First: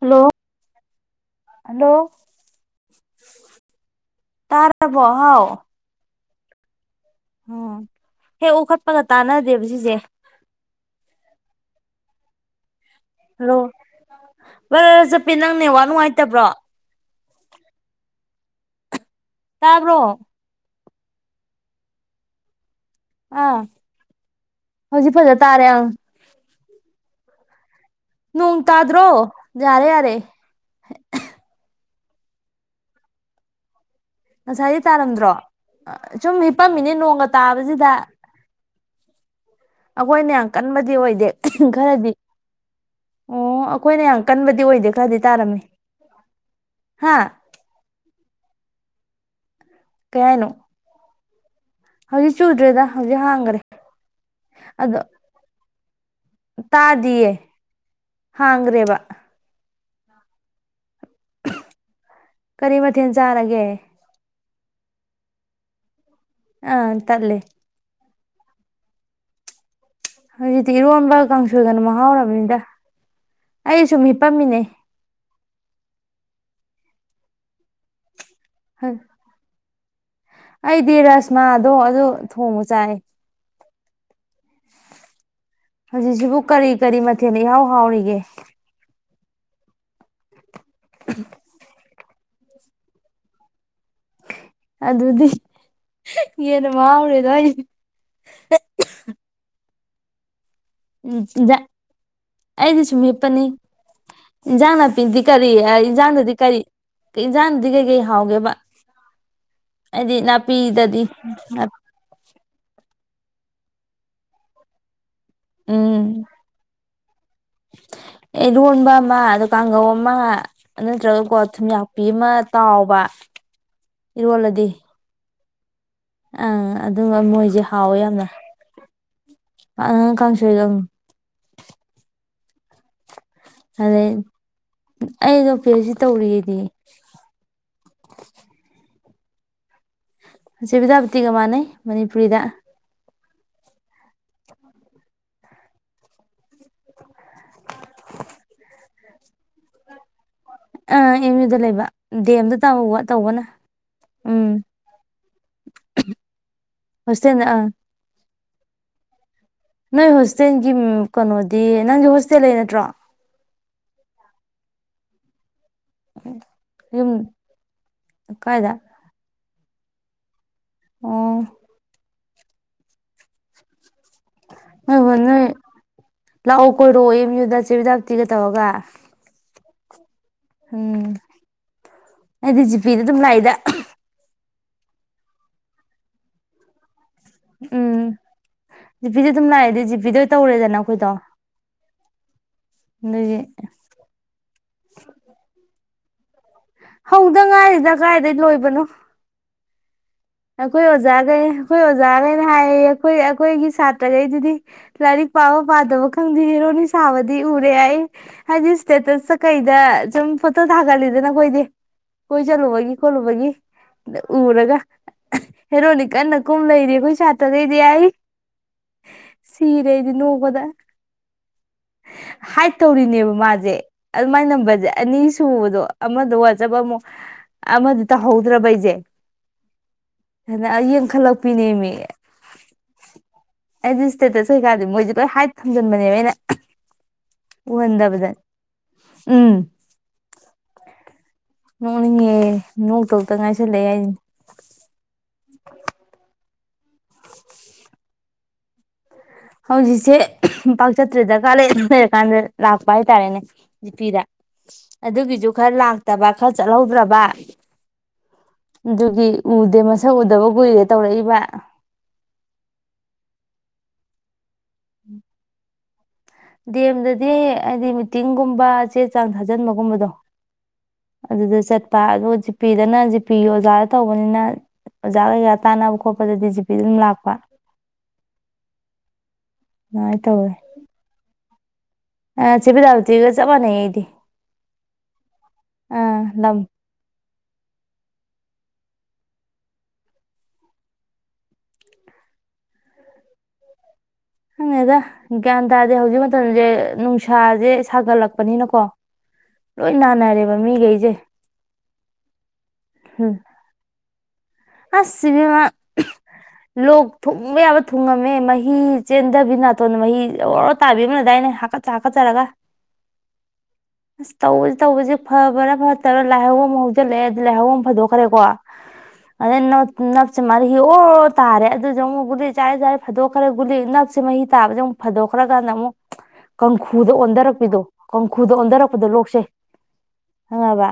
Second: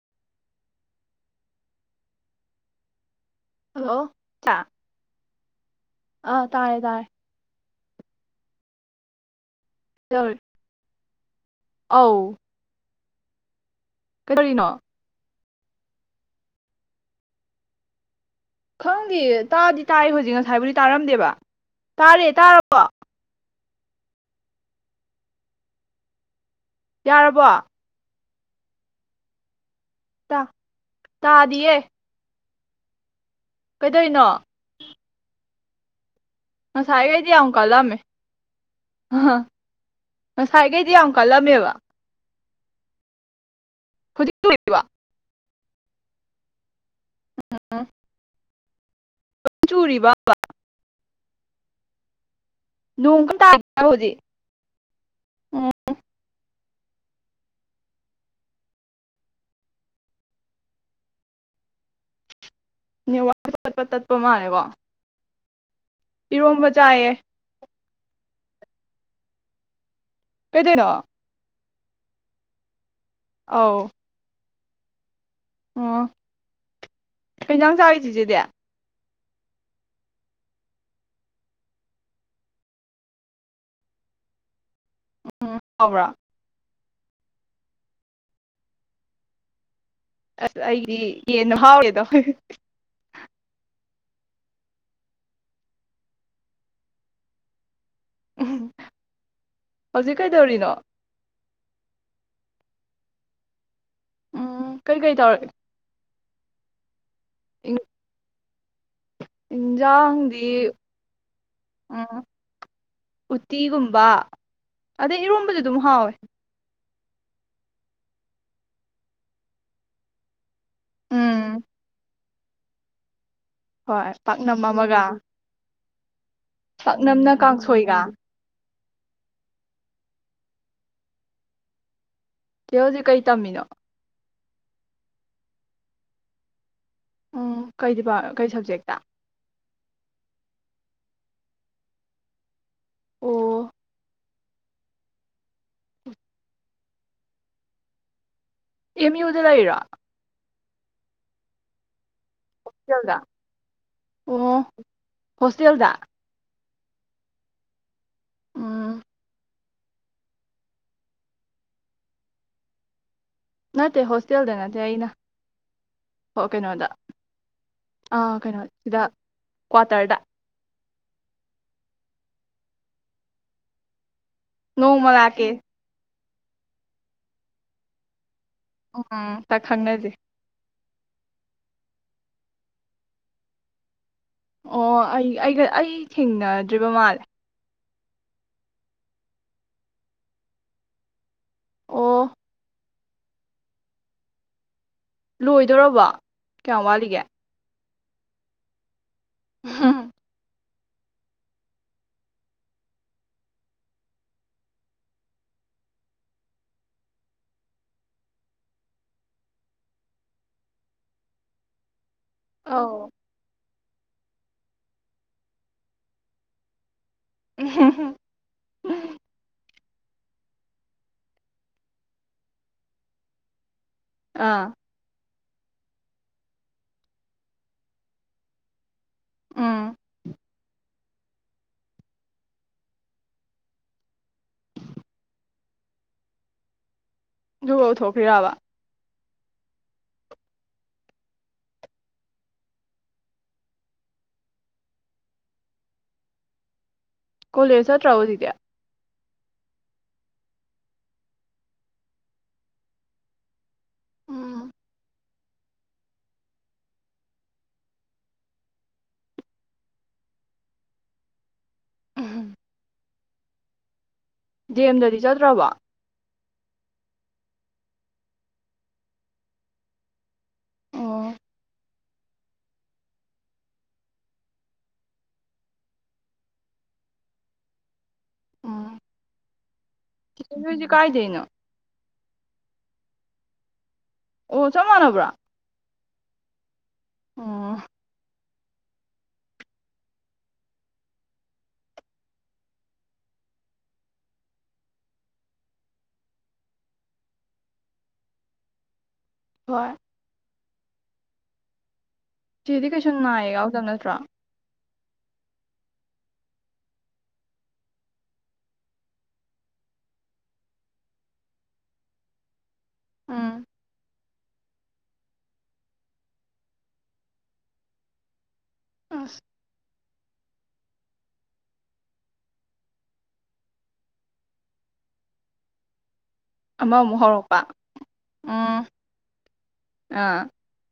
Hello hello hello ꯇꯥꯔꯥꯔꯕꯣ ꯍꯥꯎ ꯑ ꯇꯥꯔꯦ ꯇꯥꯔꯦ ꯎ ꯍ ꯑꯣꯈꯠ ꯄꯒ ꯇꯅ ꯗꯦꯕ ꯁꯤꯁꯦ ꯀꯩꯗꯧꯔꯤ ꯑꯧ [inaudible] ꯀꯩꯗꯧꯔꯤꯅꯣ ꯍꯥꯏ ꯅꯪ ꯅꯦꯠꯋꯥꯛ ꯅꯨꯡꯉꯥꯏꯇꯕ꯭ꯔꯣ [inaudible] ꯗꯤ ꯇꯥꯗꯤ ꯇꯥꯕ꯭ꯔꯣ ꯇꯥꯏ ꯍꯧꯖꯤꯛ ꯉꯁꯥꯏꯕꯨꯗꯤ ꯇꯥꯔꯝꯗꯦꯕ ꯇꯥꯔꯦ ꯇꯥꯔꯕꯣ ꯍꯧꯖꯤꯛ ꯐꯖ ꯇꯥꯔꯦ ꯌꯥꯔꯕꯣ ꯅꯣꯡ ꯇꯗ꯭ꯔꯣ ꯌꯥꯔꯦ ꯌꯥꯔꯦ ꯇꯥ ꯇꯥꯗꯤꯌꯦ ꯀꯩꯗꯧꯔꯤꯅꯣ ꯉꯁꯥꯏꯗꯤ ꯇꯔꯝꯗ꯭ꯔꯣ ꯁꯨꯝ ꯍꯤꯄꯝ ꯃꯤꯅꯤ ꯅꯣꯡꯒ ꯉꯁꯥꯏꯈꯩꯗꯤ ꯌꯥꯝ ꯇꯥꯕꯁꯤꯗ ꯀꯜꯂꯝꯃꯦ ꯑꯩꯈꯣꯏꯅ ꯌꯥꯝ ꯉꯁꯥꯏꯈꯩꯗꯤ ꯀꯟꯕꯗꯤ ꯌꯥꯝ ꯑꯣꯏꯗꯦ ꯀꯜꯂꯝꯃꯦꯕ ꯈꯔꯗꯤ ꯑꯣ ꯑꯩꯈꯣꯏꯅ ꯌꯥꯝ ꯍꯧꯖꯤꯛ ꯀꯟꯕꯗꯤ ꯆꯨꯔꯤꯕ ꯑꯣꯏꯗꯦ ꯈꯔꯗꯤ ꯇꯥꯔꯝꯃꯤ [inaudible] ꯍꯥꯥ ꯆꯨꯔꯤ ꯕ ꯕ ꯍꯥꯏꯅꯣ [unintelligible] ꯍꯧꯖꯤꯛ ꯍꯥꯡꯈ꯭ꯔꯦ [unintelligible] ꯑꯗꯣ ꯎꯝ ꯇꯥꯗꯤꯌꯦ ꯍꯥꯡꯒꯔꯦꯕ ꯀꯔꯤ ꯃꯊꯦꯜ ꯆꯥꯔꯒꯦ ꯅꯦꯠꯋꯥꯛ ꯄꯠ ꯇꯠꯄ ꯃꯥꯜꯂꯦꯀꯣ ꯏꯔꯣꯝꯕ ꯑꯥ ꯆꯥꯌꯦ ꯇꯠꯂꯦ ꯍꯎꯖꯤꯛꯇꯤ ꯀꯩꯗꯧꯔꯤꯅꯣ ꯏꯔꯣꯝꯕꯥ ꯀꯥꯡ ꯏꯒꯅ ꯃꯍꯥꯎꯔꯕꯅꯤꯗ ꯑꯧ ꯑꯩ ꯁꯨꯝ ꯍꯤꯞꯄꯝꯃꯤꯅꯦ ꯑꯣ ꯀꯩ ꯑꯦꯟꯖꯥꯡ ꯆꯔꯒꯦ ꯆꯦꯆꯦꯗꯤ ꯑꯩꯗꯤ ꯔꯁꯃꯥꯗꯣ ꯑꯗꯨ ꯊꯣꯡꯕ ꯆꯥꯏ ꯎꯝ ꯍꯥꯎꯕ꯭ꯔꯣ ꯍꯧꯖꯤꯛ ꯁꯤꯕꯨ ꯀꯔꯤ ꯀꯔꯤ ꯃꯊꯦꯟꯅ ꯏꯍꯎ ꯍꯥꯎꯔꯤꯒꯦ ꯑꯁ ꯑꯩꯗꯤ ꯌꯦꯟꯅ ꯍꯥꯎꯋꯦꯗꯣ [unintelligible] ꯑꯗꯨꯗꯤ ꯌꯦꯟꯅ ꯃꯥꯎꯔꯦꯗꯣ [unintelligible] ꯍꯧꯖꯤꯛ ꯀꯩꯗꯧꯔꯤꯅꯣ ꯑꯩꯗꯤ ꯁꯨꯝ ꯍꯤꯞꯄꯅꯤ ꯏꯟꯖꯡ ꯎꯝ ꯀꯩꯀꯩ ꯅꯥꯄꯤꯗꯤ ꯇꯧꯔ ꯀꯔꯤ ꯑꯏ ꯏꯟꯖꯥꯡ ꯗꯨꯗꯤ ꯀꯔꯤ ꯏꯟꯖꯥꯡꯗꯗꯤ ꯀꯩꯀꯩ ꯍꯥꯎꯒꯦꯕ ꯍꯥꯏꯗꯤ ꯏꯟꯖꯥꯡꯗꯤ ꯅꯥꯄꯤꯗꯗꯤ ꯎꯠꯇꯤꯒꯨꯝꯕ ꯑꯗꯩ ꯏꯔꯣꯝꯕꯁꯨ ꯑꯗꯨꯝ ꯍꯥꯎꯋꯦ ꯑꯦꯔꯣꯟꯕ ꯑꯃ ꯑ ꯀꯥꯡꯒꯧ ꯑꯃ ꯅꯠꯔꯥꯒꯥꯀꯣ ꯎꯝ ꯊꯨꯝꯌꯥꯛꯄꯤ ꯑꯃꯥ ꯇꯥꯎꯕ ꯍꯣꯏ ꯄꯥꯛꯅꯝ ꯏꯔꯣꯜꯂꯗꯤ ꯑꯃꯒ ꯑꯪ ꯑꯗꯨꯒ ꯄꯥꯛꯅꯝꯅ ꯃꯣꯏꯁꯦ ꯍꯥꯎꯋꯦ ꯀꯥꯡꯁꯣꯏꯒ ꯌꯥꯝꯅ ꯑ ꯀꯥꯡꯁꯣꯏꯒ ꯀꯣꯖꯤ ꯀꯩ꯫ ꯇꯝꯃꯤꯅꯣ ꯑꯂ‌ꯦꯟ꯫ ꯑꯩꯗꯣ ꯄꯤꯍꯩꯁꯗꯤ ꯇꯧꯔꯤꯑꯩꯗꯤ꯫ ꯎꯝ ꯀꯩꯗꯤ ꯀꯩ ꯁꯕꯖꯦꯛꯇ꯫ ꯆꯦꯕꯤꯗꯕꯇꯤꯒ ꯃꯥꯟꯅꯩ ꯃꯅꯤꯄꯨꯔꯤꯗ꯫ ꯑꯣ꯫ ꯫ ꯑꯦꯃꯤꯌꯨꯗ ꯂꯩꯔ‌ꯣ꯫ ꯑꯥ ꯑꯦꯃꯤꯌꯨꯗ ꯂꯩꯕ꯫ ꯗꯦꯝꯗ ꯇꯪꯕ ꯍꯣꯁꯇꯦꯜꯗ ꯇꯧꯕꯅ ꯎꯝ꯫ ꯑꯣ ꯍꯣꯁꯇꯦꯜꯗ ꯍꯣꯁꯇ‌ꯦꯜꯗ ꯑꯪ꯫ ꯎꯝ ꯅꯣꯏ ꯍꯣꯁꯇꯦꯜꯒꯤ ꯀꯩꯅꯣꯗꯤ ꯅꯪꯒꯤ ꯍꯣꯁꯇꯦꯜ ꯂꯩ ꯅꯠꯇ꯭ꯔꯣ ꯅꯠꯇꯦ ꯍꯣꯁꯇꯦꯜꯗ ꯅꯠꯇꯦ ꯑꯩꯅ ꯑꯣ ꯀꯩꯅꯣꯗ ꯌꯨꯝ ꯑ ꯀꯩꯅꯣ ꯀꯥꯏꯗ ꯁꯤꯗ ꯀ꯭ꯋꯥꯇꯥꯔꯗꯥ ꯑꯣ ꯅꯣꯡ ꯅꯣꯏ ꯍꯣꯏ ꯅꯣꯏ ꯎꯃꯔꯀꯦ ꯂꯥꯛꯑꯣ ꯀꯣꯏꯔꯣꯑꯣꯦꯝ ꯌꯗ ꯆꯦꯗ ꯇꯒ ꯈꯪꯅꯖꯦ ꯎꯝ ꯑꯩꯗꯤ ꯖꯤꯄꯤꯗ ꯑꯗꯨꯝ ꯂꯥꯛꯏꯗ ꯑꯣ ꯑꯩꯒ ꯑꯩ ꯊꯦꯡꯅꯗ꯭ꯔꯤꯕ ꯃꯥꯜꯂꯦ ꯎꯝ ꯖꯤꯄꯤꯗꯤ ꯑꯗꯨꯝ ꯂꯥꯛꯑꯦꯗꯤ ꯖꯤꯄꯤꯗ ꯇꯧꯔꯦꯗꯅ ꯑꯩꯈꯣꯏꯗꯣ ꯑꯣ ꯑꯗꯒꯤ ꯂꯣꯏꯗꯣꯏꯔꯕ ꯍꯗꯪꯔꯗ ꯀ ꯀꯥꯏꯗꯒꯤꯩ ꯂꯣꯏꯕꯅꯣ ꯍꯥꯥ ꯑꯩꯈꯣꯏ ꯑꯣꯖꯥꯈꯩ ꯑꯩꯈꯣꯏ ꯑꯣꯖꯥꯈꯩꯅ ꯍꯥꯏꯌꯦ ꯑꯩꯈꯣꯏ ꯑꯩꯈꯣꯏꯒꯤ ꯁꯥꯇ꯭ꯔꯈꯩꯗꯨꯗꯤ ꯂꯥꯏꯔꯤꯛ ꯄꯥꯕ ꯄꯥꯗꯕ ꯈꯪꯗꯦ ꯍꯦꯔꯣꯅꯤ ꯁꯥꯕꯗꯤ ꯎꯔꯦ ꯑꯩ ꯍꯥꯏꯗꯤ ꯏꯁꯇꯦꯇꯁꯇ ꯀꯩꯗ ꯁꯨꯝ ꯐꯣꯇꯣ ꯊꯥꯒꯠꯂꯤꯗꯅ ꯑꯩꯈꯣꯏꯗꯤ ꯀꯣꯏ ꯆꯂꯨꯕꯒꯤ ꯑꯧ ꯀꯣꯜꯂꯕꯒꯤ ꯎꯔꯒ ꯍꯦꯔꯣꯅꯤ ꯀꯟꯅ ꯀꯨꯝ ꯂꯩꯔꯤ ꯑꯩꯈꯣꯏ ꯆꯥꯠꯇꯗ ꯏꯗꯤꯏ ꯁꯤꯔꯦꯗꯤ ꯅꯣꯡꯧꯕꯗ ꯍꯥꯏꯠ ꯇꯧꯔꯤꯅꯦꯕ ꯃꯥꯁꯦ ꯑꯗꯨꯃꯥꯏ ꯑꯥ ꯅꯝꯕꯔꯁꯦ ꯑꯅꯤ ꯁꯨꯕꯗꯣ ꯑꯃꯗ ꯋꯥꯖꯕ ꯑꯃꯨꯛ ꯑꯃꯗꯤꯗ ꯇꯧꯍꯧꯗ꯭ꯔꯕ ꯑꯩꯁꯦ ꯎꯝ ꯑꯡꯈꯜꯂꯛ ꯄꯤꯅꯦꯃꯤ ꯑꯩꯗꯤ ꯏꯁꯇꯦꯇꯁ ꯑꯣꯏꯀꯔꯗ ꯃꯣꯏꯁꯦ ꯂꯣꯏ ꯍꯥꯏ ꯊꯝꯖꯤꯟꯕꯅꯦꯕ ꯑꯩꯅ ꯎ ꯑꯗꯨꯒ ꯍꯗꯕꯗ ꯎꯊꯣꯛꯈ꯭ꯔꯤꯔꯕ ꯎꯝ ꯅꯣꯡꯅꯤꯍꯦ ꯅꯣꯡꯇꯇ ꯉꯥꯏꯁꯜꯂꯛꯑꯦ ꯍꯥꯏꯅꯦ ꯀꯣꯂꯔꯖꯠ ꯔꯑꯣꯣ ꯏꯗꯌꯥ ꯍꯧꯖꯤꯛꯁꯦ ꯄꯥꯛꯆꯠꯇ꯭ꯔꯦ ꯗꯔꯀꯥꯔ ꯂꯩ ꯑꯗꯨ ꯂꯩꯔꯀꯥꯟꯗ ꯂꯥꯛꯄ ꯍꯥꯏꯇꯥꯔꯦꯅꯦ ꯖꯤꯄꯤꯗ ꯎꯝ ꯑꯗꯨꯒꯤꯁꯨ ꯈꯔ ꯂꯥꯛꯇꯕ ꯈꯔ ꯆꯠꯍꯧꯗ꯭ꯔꯕ ꯑꯗꯨꯒꯤ ꯎꯗꯦ ꯃꯁꯛ ꯎꯗꯕ ꯀꯨꯏꯔꯦ ꯇꯧꯔꯛꯏꯕ ꯑ ꯖ ꯑꯦꯝꯗꯗꯤ ꯆꯠꯇ꯭ꯔꯕ ꯗꯦꯝꯗꯗꯤ ꯍꯥꯏꯗꯤ ꯃꯤꯇꯤꯡꯒꯨꯝꯕ ꯆꯦ ꯆꯥꯡ ꯊꯥꯖꯟꯕꯒꯨꯝꯕꯗꯣ ꯑꯗꯨꯗ ꯆꯠꯄ ꯑꯗꯣ ꯖꯤꯄꯤꯗꯅ ꯖꯤꯄꯤ ꯑꯣꯖꯥꯗ ꯇꯧꯕꯅꯤꯅ ꯑꯣꯖꯥ ꯀꯩꯀꯥ ꯇꯥꯅꯕ ꯈꯣꯠꯄꯗꯗꯤ ꯖꯤꯄꯤꯗ ꯑꯗꯨꯝ ꯂꯥꯛꯄ ꯑꯗꯨꯃꯥꯏꯅ ꯇꯧꯋꯦ ꯁꯤꯁꯇꯔ ꯈꯣꯏꯁꯦ ꯀꯥꯏꯗꯩꯅꯣ? ꯌꯥ ꯆꯦ ꯕꯤꯂꯥꯕꯇꯤꯒ ꯆꯞ ꯃꯟꯅꯩ ꯏꯩꯗꯤ꯫ ꯑꯣ ꯆꯞ ꯃꯟꯅꯥꯕ꯭ꯔꯣ? ꯑꯥ ꯂꯝ ꯑꯣ ꯈꯪꯗꯦꯗ ꯒ꯭ꯌꯥꯟ ꯇꯥꯗꯦ ꯍꯧꯖꯤꯛ ꯃꯇꯝꯁꯦ ꯅꯨꯡꯁꯥꯁꯦ ꯁꯥꯒꯠꯂꯛꯄꯅꯤꯅꯀꯣ ꯍꯣꯏ ꯂꯣꯏ ꯅꯥꯅꯔꯦ꯫ ꯃꯃꯤ ꯀꯩꯁꯦ ꯆꯦꯗꯤ ꯀꯩꯁꯨ ꯅꯥꯌꯦꯛ ꯌꯥꯎꯗꯕ ꯅꯠꯇ꯭ꯔꯣ? ꯑꯁ ꯁꯤꯕꯝꯃꯥ [unintelligible] ꯂꯣꯛ ꯊꯨꯡꯕꯥ ꯌꯥꯕ ꯊꯨꯡꯉꯝꯃꯦ, ꯃꯍꯤ ꯆꯦꯟꯗꯕꯤ ꯅꯥꯇꯣꯟꯗ ꯃꯍꯤ ꯑꯣꯔꯣꯔꯣ ꯇꯥꯕꯤ ꯑꯃꯥ ꯂꯩꯗꯥꯏꯅꯦ ꯍꯥꯀꯠꯆꯥ ꯍꯥꯀꯠꯆꯥꯔꯒ꯫ ꯎꯝ ꯑꯁ ꯇꯧꯕ ꯇꯧꯕꯁꯤ ꯐꯕꯥꯔꯥ ꯐꯠꯇꯕ꯭ꯔꯥ ꯂꯥꯏꯍꯧ ꯑꯃ ꯍꯧꯖꯤꯜꯂꯛꯑꯦ ꯑꯗꯨ ꯂꯥꯏꯍꯧ ꯑꯃꯨꯛ ꯐꯗꯣꯛꯈꯔꯦꯀꯣ ꯑꯁ ꯑꯗꯩ ꯅꯞ ꯅꯞꯁꯦ ꯃꯥꯔꯤ ꯑꯣ ꯔꯣ ꯇꯥꯔꯦ ꯑꯗꯨꯁꯨ ꯑꯃꯨꯛ ꯒꯨꯂꯤ ꯆꯥꯔꯦ ꯆꯥꯔꯦ ꯐꯥꯗꯣꯛꯈ꯭ꯔꯦ, ꯒꯨꯂꯤ ꯅꯞꯁꯦ ꯃꯍꯤ ꯇꯥꯕꯁꯦ ꯑꯃꯨꯛ ꯐꯗꯣꯛꯈ꯭ꯔ ꯀꯥꯟꯗ ꯑꯃꯨꯛ ꯀꯥꯡꯈꯨꯗ ꯑꯃꯃꯨꯛ ꯍꯧꯔꯛꯄ ꯑꯣꯟꯊꯥꯔꯛꯄꯤꯗꯣ ꯀꯥꯡꯈꯨꯗ ꯎꯝ ꯑꯣꯟꯊꯥꯔꯛꯄꯗꯣ ꯂꯣꯛꯁꯦ ꯑꯥ ꯈꯪꯉꯕ?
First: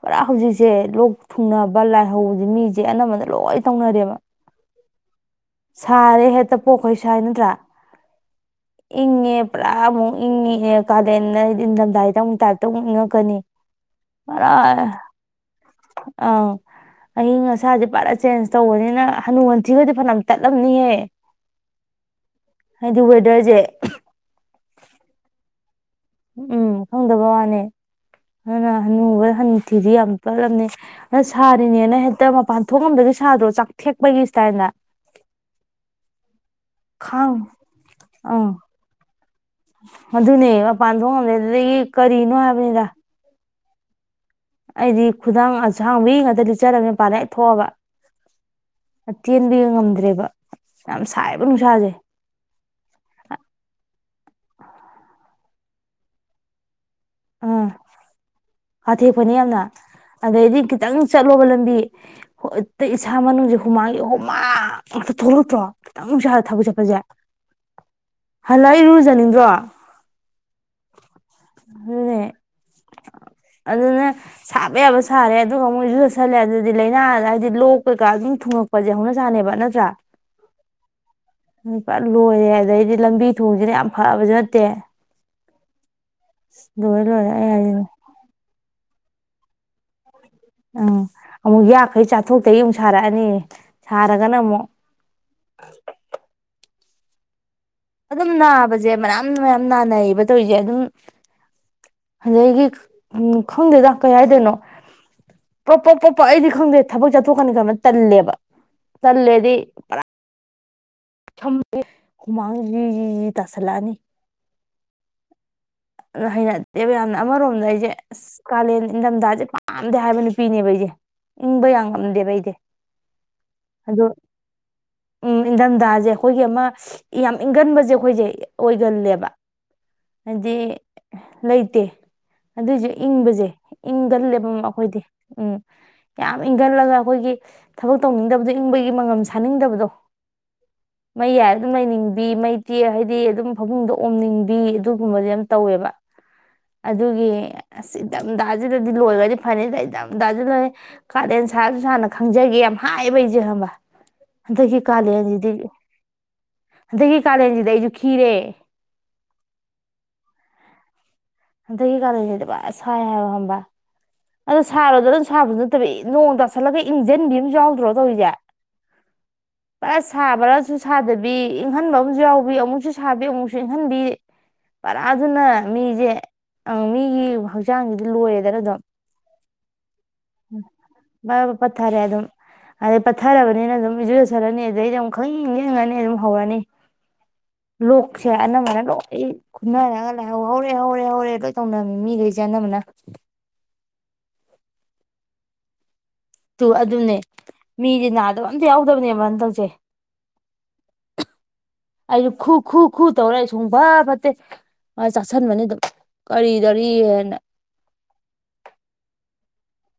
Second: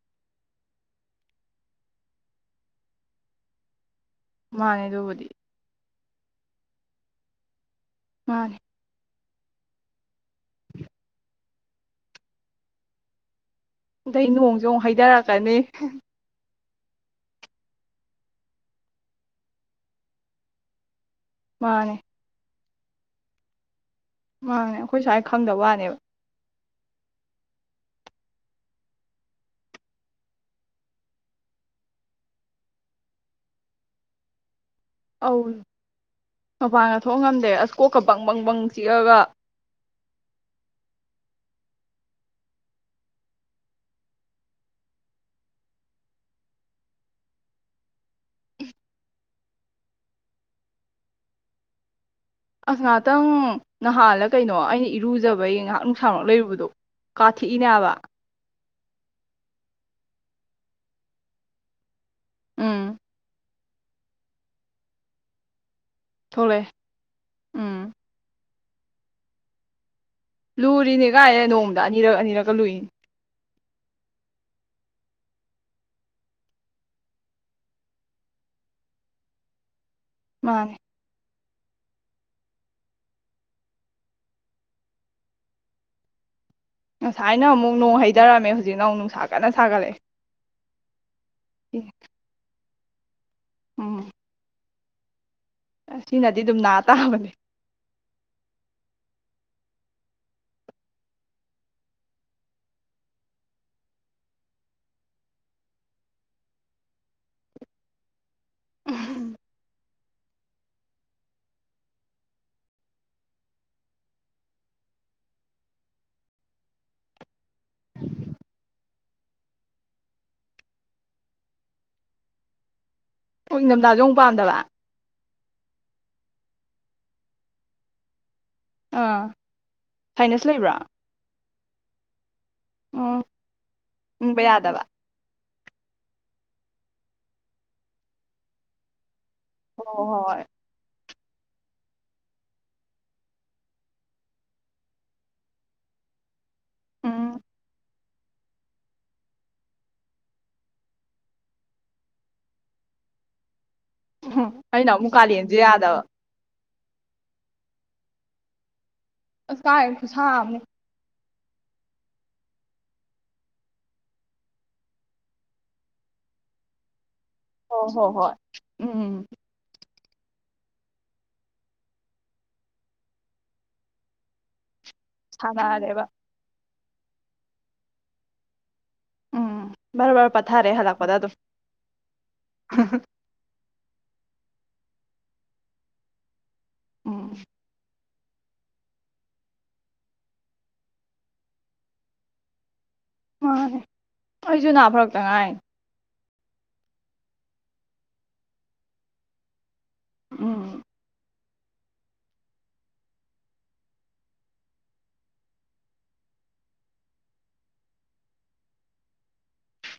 ꯄꯨꯔꯥ ꯍꯧꯖꯤꯛꯁꯦ ꯂꯣꯛ ꯊꯨꯡꯅꯕ ꯂꯥꯏꯍꯧꯁꯦ ꯃꯤ ꯆꯦ ꯑꯅꯝꯕꯅ ꯂꯣꯏ ꯇꯧꯅꯔꯦꯕ꯫ ꯃꯥꯅꯦ ꯑꯗꯨꯕꯨꯗꯤ ꯁꯥꯔꯦ ꯍꯦꯛꯇ ꯄꯣꯛꯈꯩ ꯁꯥꯏ ꯅꯠꯇ꯭ꯔꯥ? ꯃꯥꯅꯦ ꯏꯪꯉꯦ ꯄꯨꯔꯥ ꯑꯃꯨꯛ ꯏꯪꯉꯤ ꯑꯦ ꯀꯥꯂꯦꯟ ꯍꯥꯏꯗꯤ ꯅꯤꯡꯊꯝꯊꯒꯤꯗ ꯑꯃꯨꯛ ꯇꯥꯏꯞꯇ ꯑꯃꯨꯛ ꯏꯪꯉꯛꯀꯅꯤ ꯑꯗꯩ ꯄꯨꯔꯥ ꯅꯣꯡꯖꯣꯡ ꯍꯥꯏꯊꯥꯔꯛꯀꯅꯤ ꯑꯩ ꯉꯥ [unintelligible] ꯏꯁꯥꯁꯦ ꯄꯥꯔꯥ ꯆꯦꯟꯖ ꯇꯧꯕꯅꯤꯅ ꯍꯅꯨ ꯍꯟꯊꯤ ꯈꯣꯏꯗꯤ ꯐꯥꯅꯝ ꯇꯠꯂꯝꯅꯤꯍꯦ ꯃꯥꯅꯦ ꯍꯥꯏꯗꯤ ꯋꯦꯗꯔꯖꯦ [unintelligible] ꯃꯥꯅꯦ ꯑꯈꯣꯏ ꯁ꯭ꯋꯥꯥꯏ ꯈꯪꯗ ꯋꯥꯅꯦꯕ ꯎꯝ ꯈꯪꯗꯕ ꯋꯥꯅꯤ ꯑꯗꯨꯅ ꯍꯅꯨꯕ ꯍꯅꯨꯊꯤꯗꯤ ꯌꯥꯝ ꯄꯠꯂꯝꯅꯤ ꯑꯗꯨ ꯁꯥꯔꯤꯅꯦꯅ ꯍꯦꯛꯇ ꯃꯄꯥꯟ ꯊꯣꯛꯉꯝꯗꯒꯩ ꯁꯥꯗ꯭ꯔꯣ ꯆꯥꯛꯊꯦꯛꯄꯒꯤ ꯁ꯭ꯇꯥꯜꯏꯗ? ꯑꯧ ꯃꯄꯥꯟꯒ ꯊꯣꯛ ꯈꯪ ꯉꯝꯗꯦ ꯑꯁ ꯀꯣꯛꯀ ꯕꯪ ꯑꯪ ꯕꯪꯕꯪ ꯆꯤꯛꯑꯒ ꯑꯗꯨꯅꯦ ꯃꯄꯥꯟ ꯊꯣꯛꯉꯝꯗꯦ ꯑꯗꯨꯗꯒꯤ ꯀꯔꯤꯅꯣ ꯍꯥꯏꯕꯅꯤꯗ ꯑꯩꯗꯤ ꯈꯨꯗꯥꯡ ꯑꯁꯥꯡꯕꯤ ꯉꯛꯇꯥ ꯂꯤꯠꯆꯥꯔꯕꯅꯦ ꯃꯄꯟꯗꯥ ꯍꯦꯛ ꯊꯣꯛꯑꯥꯕ, ꯑꯇꯦꯟꯕꯤꯒ ꯉꯝꯗ꯭ꯔꯦꯕ ꯌꯥꯝ ꯁꯥꯏꯌꯦꯕ ꯅꯨꯡꯁꯥꯁꯦ꯫ ꯑꯁ ꯉꯥꯏꯍꯥꯛꯇꯪ [unintelligible] ꯑꯩ ꯉꯥꯏꯍꯛ ꯅꯨꯡꯁꯥ ꯃꯔꯛ ꯂꯩꯔꯨꯕꯗꯣ ꯀꯊꯤꯛ ꯏꯅꯦ ꯍꯥꯏꯕ ꯍꯥꯊꯦꯛꯄꯅꯦ ꯌꯥꯝꯅ ꯑꯗꯩꯗꯤ ꯈꯤꯇꯡ ꯆꯠꯂꯣꯕ ꯂꯝꯕꯤ ꯍꯣꯠꯇꯥ ꯏꯁꯥ ꯃꯅꯨꯡꯁꯦ ꯍꯨꯃꯥꯏꯒꯤ ꯍꯨꯃꯥ ꯉꯛꯇꯥ ꯊꯣꯛꯂꯛꯇ꯭ꯔꯣ? ꯈꯤꯇꯪ ꯅꯨꯡꯁꯥꯗ ꯊꯕꯛ ꯊꯣꯛꯂꯛꯑꯦ ꯆꯠꯄꯁꯦ ꯍꯜꯂꯥ ꯏꯔꯨꯖꯅꯤꯡꯗ꯭ꯔꯣ? ꯂꯨꯔꯤꯅꯦ ꯀꯥꯏꯗ ꯅꯣꯡꯃꯗ ꯑꯅꯤꯔꯛ ꯑꯗꯨꯅꯦ ꯑꯅꯤꯔꯛꯀ ꯂꯨꯏꯅꯦ ꯑꯗꯨꯅ ꯁꯥꯕ ꯌꯥꯕ ꯁꯥꯔꯦ ꯑꯗꯨꯒ ꯃꯣꯏꯁꯨ ꯆꯠꯁꯜꯂꯦ ꯑꯗꯨꯗꯤ ꯂꯥꯏꯅꯥ ꯍꯥꯏꯗꯤ ꯂꯣꯛ ꯀꯩꯀꯥ ꯑꯗꯨꯝ ꯊꯨꯡꯉꯛꯄꯁꯦ ꯍꯧꯅ ꯁꯥꯅꯦꯕ ꯅꯠꯇ꯭ꯔꯥ ꯃꯥꯅꯦ ꯄꯨꯔ ꯂꯣꯏꯔꯦ ꯑꯗꯩꯗꯤ ꯂꯝꯕꯤ ꯊꯣꯡꯁꯤꯅ ꯌꯥꯝ ꯐꯕꯁꯨ ꯅꯠꯇꯦ [inaudible] ꯉꯁꯥꯏꯅ ꯑꯩ ꯑꯃꯨꯛ ꯍꯥꯏꯁꯤꯅꯦ ꯅꯣꯡ ꯍꯩꯊꯔꯝꯃꯦ ꯍꯧꯖꯤꯛꯅ ꯑꯃꯨꯛ ꯌꯝ ꯀꯟꯅ ꯁꯒꯠꯂꯛ ꯑꯦ ꯎꯝ ꯑꯃꯨꯛ ꯌꯥꯈꯩ ꯆꯥꯊꯣꯛꯇꯩ ꯑꯃꯨꯛ [inaudible] ꯎꯝ ꯁꯔꯒꯅ ꯑꯃꯨꯛ ꯁꯤꯅꯗꯤ ꯑꯗꯨꯝ ꯅꯥ ꯇꯥꯕꯅꯦ ꯑꯗꯨꯝ ꯅꯥꯕꯁꯦ ꯃꯌꯥꯝ ꯃꯌꯥꯝ ꯅꯥꯅꯩꯕ ꯇꯧꯔꯤꯁꯦ ꯑꯗꯨꯝ ꯑꯗꯒꯤ ꯈꯪꯗꯦꯗ ꯀꯩ ꯍꯥꯏꯥꯏꯗꯣꯏꯅꯣ ꯄꯞ ꯄꯣꯛꯞ ꯄꯣꯛ ꯄꯣꯛ ꯑꯩꯗꯤ ꯈꯪꯗꯦ ꯊꯕꯛ ꯆꯠꯊꯣꯛꯀꯅꯤ ꯈꯟꯕ ꯇꯜꯂꯦꯕ ꯇꯜꯂꯦꯗꯤ ꯄꯨꯔꯥ ꯍꯨꯃꯥꯡ ꯖꯤ ꯖꯤ ꯇꯁꯜꯂꯛ ꯑꯅꯤ ꯑꯗꯨ ꯍꯩꯅꯠꯇꯦꯕ ꯌꯥꯝꯅ ꯑꯃꯔꯣꯝꯗ ꯑꯩꯁꯦ ꯀꯥꯂꯦꯟ ꯏꯪꯊꯝꯊꯁꯦ ꯄꯥꯝꯗꯦ ꯍꯥꯏꯕ ꯅꯨꯄꯤꯅꯦꯕ ꯑꯩꯁꯦ ꯏꯪꯕ ꯌꯥꯝ ꯉꯝꯗꯦꯕ ꯑꯩꯗꯤ ꯏꯟꯗꯝꯗꯖꯦ ꯑꯗꯣ ꯑꯃꯨꯛ ꯄꯥꯝꯗꯕ ꯎꯝ ꯏꯟꯊꯝꯊꯖꯦ ꯑꯩꯈꯣꯏꯒꯤ ꯑꯃ ꯌꯥꯝ ꯏꯪꯒꯟꯕꯁꯦ ꯑꯩꯈꯣꯏꯁꯦ ꯑꯣꯏꯒꯜꯂꯦꯕ ꯑꯥ ꯁꯥꯏꯅꯁ ꯍꯥꯏꯗꯤ ꯂꯩꯕ꯭ꯔꯥ ꯂꯩꯇꯦ ꯑꯗꯨꯏꯁꯨ ꯎꯝ ꯏꯪꯕꯁꯦ ꯏꯪꯕ ꯏꯪꯒꯜꯂꯦꯕ ꯌꯥꯗꯕ ꯑꯩꯈꯣꯏꯗꯤ ꯎꯝ ꯌꯥꯝ ꯏꯪꯈꯠꯂꯒ ꯑꯩꯈꯣꯏꯒꯤ ꯊꯕꯛ ꯇꯧꯅꯤꯡꯗꯕꯗꯣ ꯏꯪꯕꯒꯤ ꯃꯉꯝꯁꯦ ꯊꯥꯅꯤꯡꯗꯕꯗꯣ ꯍꯣꯏ ꯍꯣꯏ ꯍꯣꯏ ꯃꯩ ꯌꯥꯏ ꯑꯗꯨꯝ ꯂꯩꯅꯤꯡꯕꯤ ꯃꯩ ꯇꯤ ꯍꯥꯏꯗꯤ ꯑꯗꯨꯝ ꯐꯃꯨꯡꯗꯣ ꯑꯣꯝꯅꯤꯡꯕꯤ ꯑꯗꯨꯒꯨꯝꯕꯗꯤ ꯇꯧꯋꯦꯕ ꯑꯗꯨꯒꯤ ꯎꯝ ꯑꯁ ꯏꯊꯝꯊꯥꯁꯤꯗꯗꯤ ꯂꯣꯏꯔꯗꯤ ꯐꯅꯤꯗ ꯏꯊꯝꯊꯥꯁꯤꯗ ꯂꯣꯏꯔ ꯀꯥꯔꯗꯦꯟ ꯁꯥꯔꯁꯨ ꯁꯥꯥꯟꯅ ꯈꯪꯖꯒꯦ ꯌꯥꯝ ꯍꯥꯏꯌꯦꯕ ꯑꯩꯁꯦ ꯎꯝ ꯑꯩꯅ ꯑꯃꯨꯛ ꯀꯥꯂꯦꯟꯁꯨ ꯌꯥꯗꯕ ꯍꯥꯟꯗꯛꯀꯤ ꯀꯥꯂꯦꯟꯁꯤꯗꯤ ꯑꯩꯁꯨ ꯈꯤꯔꯦ ꯑꯁ ꯀꯥꯏꯗꯩꯅꯣ ꯈꯨꯁꯥ ꯑꯃꯅꯤꯥ ꯍꯟꯗꯛꯀꯤ ꯀꯂꯦꯟꯁꯤꯗꯤ ꯄꯨꯔ ꯁꯥꯏ ꯍꯥꯏꯕ ꯍꯥꯟꯗꯛ ꯑꯗꯣ ꯁꯥꯔꯣꯗ ꯑꯗꯨꯝ ꯁꯥꯕꯁꯨ ꯅꯠꯇꯕ ꯅꯣꯡ ꯇꯥꯁꯜꯂꯒ ꯏꯪ ꯖꯟꯕꯤ ꯑꯃꯁꯨ ꯌꯥꯎꯗ꯭ꯔꯣ ꯍꯣꯏ ꯍꯣꯏ ꯇꯧꯔꯤꯁꯦ ꯍꯣꯏ ꯎꯝ ꯎꯝ ꯑꯁ ꯁꯥꯕ꯭ꯔꯥꯁꯨ ꯁꯥꯗꯕꯤ ꯏꯪꯍꯟꯕ ꯑꯃꯁꯨ ꯌꯥꯎꯕꯤ ꯑꯃꯨꯛꯁꯨ ꯁꯥꯕꯤ ꯑꯃꯨꯛꯁꯨ ꯏꯪꯍꯟꯕꯤ ꯑ ꯑꯗꯨꯅ ꯁꯥꯟꯅꯔꯦꯕ ꯃꯤꯖꯦ ꯑꯪ ꯃꯤꯒꯤ ꯍꯛꯆꯥꯡꯒꯤꯗꯤ ꯂꯣꯏꯔꯦꯗꯅ ꯑꯗꯨꯝ ꯎꯝ ꯕꯔ ꯕꯔ ꯄꯠꯊꯔꯦ ꯍꯜꯂꯛꯄꯗ ꯑꯗꯨꯝ ꯄꯊꯔꯦ ꯑꯗꯨꯝ ꯑꯗꯦ ꯄꯊꯔꯕꯅꯤꯅ ꯑꯗꯨꯝ ꯖꯨꯏ ꯁꯜꯔꯅꯤ ꯑꯗꯨꯗꯩꯗꯤ ꯑꯃ ꯈꯪ ꯏꯪ ꯏꯪꯉꯅꯤ ꯑꯗꯨꯝ ꯍꯧꯔꯅꯤ ꯎꯝ ꯂꯣꯛꯁꯦ ꯑꯅꯝꯕꯅ ꯂꯣꯏ ꯈꯨꯅꯔꯒ ꯂꯥꯏꯍꯧ ꯍꯧꯔꯦ ꯍꯧꯔꯦ ꯍꯧꯔꯦ ꯂꯣꯏ ꯇꯧꯅꯝꯃꯤ ꯃꯤꯈꯩꯁꯦ ꯑꯅꯝꯕꯅ ꯍꯣꯏ ꯑꯩꯁꯨ ꯅꯥ ꯐꯔꯛꯇ ꯉꯥꯏꯅꯤ ꯇꯨ ꯑꯗꯨꯝꯅꯦ ꯃꯤꯗꯤ ꯅꯥꯗꯕ ꯑꯝꯇ ꯌꯥꯎꯗꯕꯅꯦꯕꯅ ꯇꯧꯁꯦ ꯎꯝ ꯑꯩꯁꯨ ꯈꯨ ꯈꯨ ꯈꯨ ꯇꯧꯔ ꯑꯩ ꯁꯨꯡ ꯐ ꯐꯠꯇꯦ ꯃꯑ ꯆꯥꯁꯟꯕꯅꯤ ꯑꯗꯨꯝ ꯀꯔꯤꯗꯣꯔꯤꯦꯅ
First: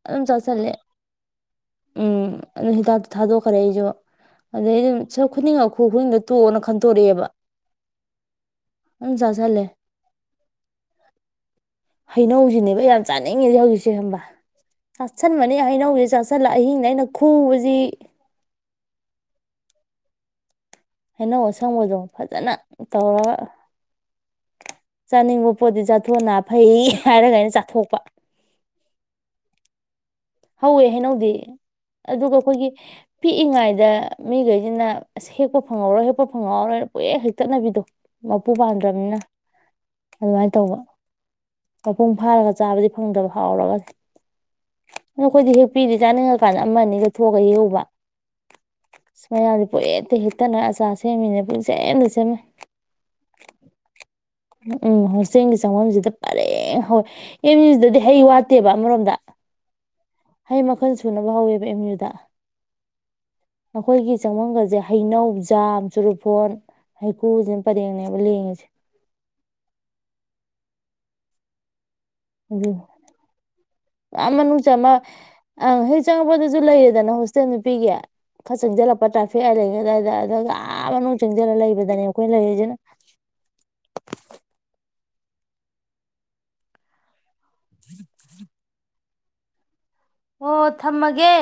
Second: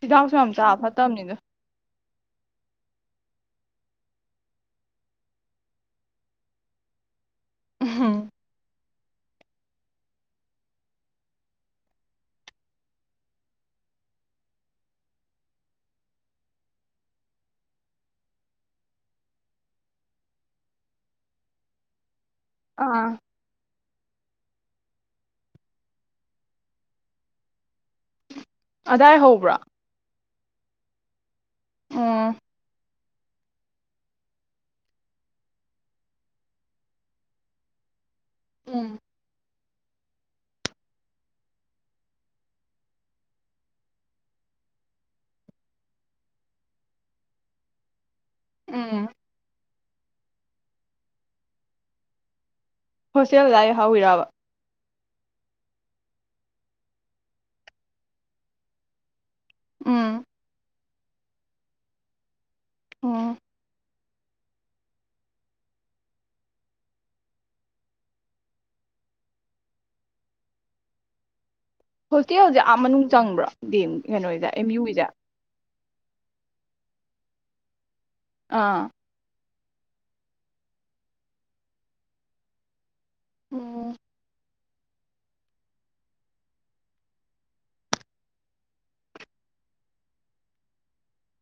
ꯍꯤꯗꯥꯛꯁꯨ ꯌꯥꯝ ꯆꯥꯕ ꯐꯠꯇꯕꯅꯤꯗ ꯎꯝ ꯑꯗꯨ ꯍꯤꯗꯥꯛꯇ ꯊꯥꯗꯣꯛꯈ꯭ꯔꯦ ꯑꯩꯁꯨ ꯑꯗꯩ ꯑꯗꯨ ꯁ ꯈꯨꯗꯤꯡ ꯈꯨ ꯈꯨꯅꯤꯡꯗ ꯇꯣꯛꯑꯣꯅ ꯈꯟꯇꯣꯔꯛꯑꯦꯕ ꯎꯍꯝ ꯆꯥꯥꯁꯜꯂꯦ ꯍꯩꯅꯧꯁꯤꯅꯦꯕ ꯌꯥꯝ ꯆꯥꯅꯤꯡꯉꯤꯁꯤ ꯍꯧꯖꯤꯛꯁꯦ ꯈꯪꯕꯔ ꯆꯥꯁꯤꯟꯕꯅꯦ ꯍꯩꯅꯧꯁꯦ ꯆꯥꯁꯤꯜꯂ ꯑꯍꯤꯡꯗ ꯑꯩꯅ ꯈꯨꯕꯁꯤ ꯍꯩꯅꯧ ꯑꯁꯪꯕꯗꯣ ꯐꯖꯅ ꯑꯥ ꯇꯧꯔꯒ ꯆꯥꯅꯤꯡꯕ ꯄꯣꯠꯇꯤ ꯆꯥꯊꯣꯛꯑ ꯅꯥ ꯐꯩ ꯍꯥꯏꯔꯒ ꯑꯩꯅ ꯆꯥꯊꯣꯛꯄ ꯑꯗꯥꯏ ꯍꯧꯕ꯭ꯔꯣ ꯍꯧꯋꯦ ꯍꯩꯅꯧꯗꯤ ꯎꯝ ꯑꯗꯨꯒ ꯑꯩꯈꯣꯏꯒꯤ ꯄꯤꯛꯏꯉꯩꯗ ꯃꯤꯈꯩꯁꯤꯅ ꯑꯁ ꯍꯦꯛꯄ ꯐꯪꯍꯧꯔꯣꯏ ꯍꯦꯛꯄ ꯐꯪꯍꯧꯍꯧꯔꯣꯏꯅ ꯄꯨꯡꯍꯦꯛ ꯍꯦꯛꯇꯠꯅꯕꯤꯗꯣ ꯃꯄꯨ ꯎꯝ ꯄꯥꯝꯗ꯭ꯔꯕꯅꯤꯅ ꯑꯗꯨꯃꯥꯏꯅ ꯇꯧꯕ ꯃꯄꯨꯡ ꯐꯥꯔꯒ ꯆꯥꯕꯗꯤ ꯐꯪꯗꯕ ꯍꯥꯎꯔꯒ ꯑꯣꯈꯣꯏꯗꯤ ꯍꯦꯛ ꯄꯤꯗꯦ ꯆꯥꯅꯤꯡꯉꯀꯥꯟꯗ ꯑꯃ ꯑꯅꯤꯒ ꯊꯣꯛꯑꯒ ꯍꯦꯛꯎꯕ ꯎꯝ [unintelligible] ꯄꯨꯍꯦꯛꯇ ꯍꯦꯛꯇꯠꯅ ꯑꯆꯥꯔ ꯁꯦꯝꯃꯤꯅꯦ ꯄꯨꯨꯡꯁꯦꯝꯗ ꯁꯦꯝꯅꯩ ꯍꯣꯁꯇꯦꯜꯑꯗꯥꯥꯏ ꯍꯧꯋꯤꯔꯕ ꯎꯝ ꯍꯣꯁꯇꯦꯜꯒꯤ ꯆꯪꯐꯝꯁꯤꯗ ꯄꯔꯦꯡ ꯍꯧꯋꯦ ꯑꯦꯝ ꯌꯨꯁꯤꯗꯗꯤ ꯍꯩ ꯋꯥꯠꯇꯦꯕ ꯑꯃꯔꯣꯝꯗ ꯎꯝ ꯍꯩ ꯃꯈꯜ ꯁꯨꯅꯕ ꯍꯧꯋꯦꯕ ꯑꯦꯝ ꯌꯨꯗ ꯑꯣ ꯑꯩꯈꯣꯏꯒꯤ ꯆꯪꯕꯝꯒꯁꯦ ꯍꯩꯅꯧ ꯖꯥꯝ ꯆꯨꯔꯨꯐꯣꯟ ꯍꯩꯀꯨꯁꯤꯅ ꯄꯔꯦꯡꯅꯦꯕ ꯂꯦꯡꯉꯤꯁꯦ ꯍꯣꯁꯇꯦꯜꯁꯦ ꯑꯗꯨ ꯑꯥ ꯃꯅꯨꯡ ꯆꯪꯕ꯭ꯔꯣ ꯗꯦꯝ ꯌꯥꯝ ꯀꯩꯅꯣꯒꯤ ꯃꯅꯨꯡ ꯑꯦꯝ ꯌꯨ ꯆꯪꯃ ꯒꯤꯁꯦ ꯑꯪ ꯍꯦꯛ ꯆꯪꯉꯛꯄꯗꯁꯨ ꯂꯩꯔꯦꯗꯅ ꯍꯣꯁꯇꯦꯜ ꯅꯨꯄꯤꯒꯤ ꯈꯔ ꯑꯥ ꯆꯪꯖꯤꯜꯂꯛꯄ ꯇ꯭ꯔꯐꯤꯛ ꯑꯥꯏꯂꯦꯟ ꯑꯗꯥꯏꯗ ꯑꯥ ꯃꯅꯨꯡ ꯆꯪꯁꯤꯜꯂꯒ ꯂꯩꯕꯗꯅꯦ ꯑꯩꯈꯣꯏ ꯂꯩꯔꯤꯁꯤꯅ ꯎꯝ [unintelligible] ꯑꯣ ꯊꯝꯃꯒꯦ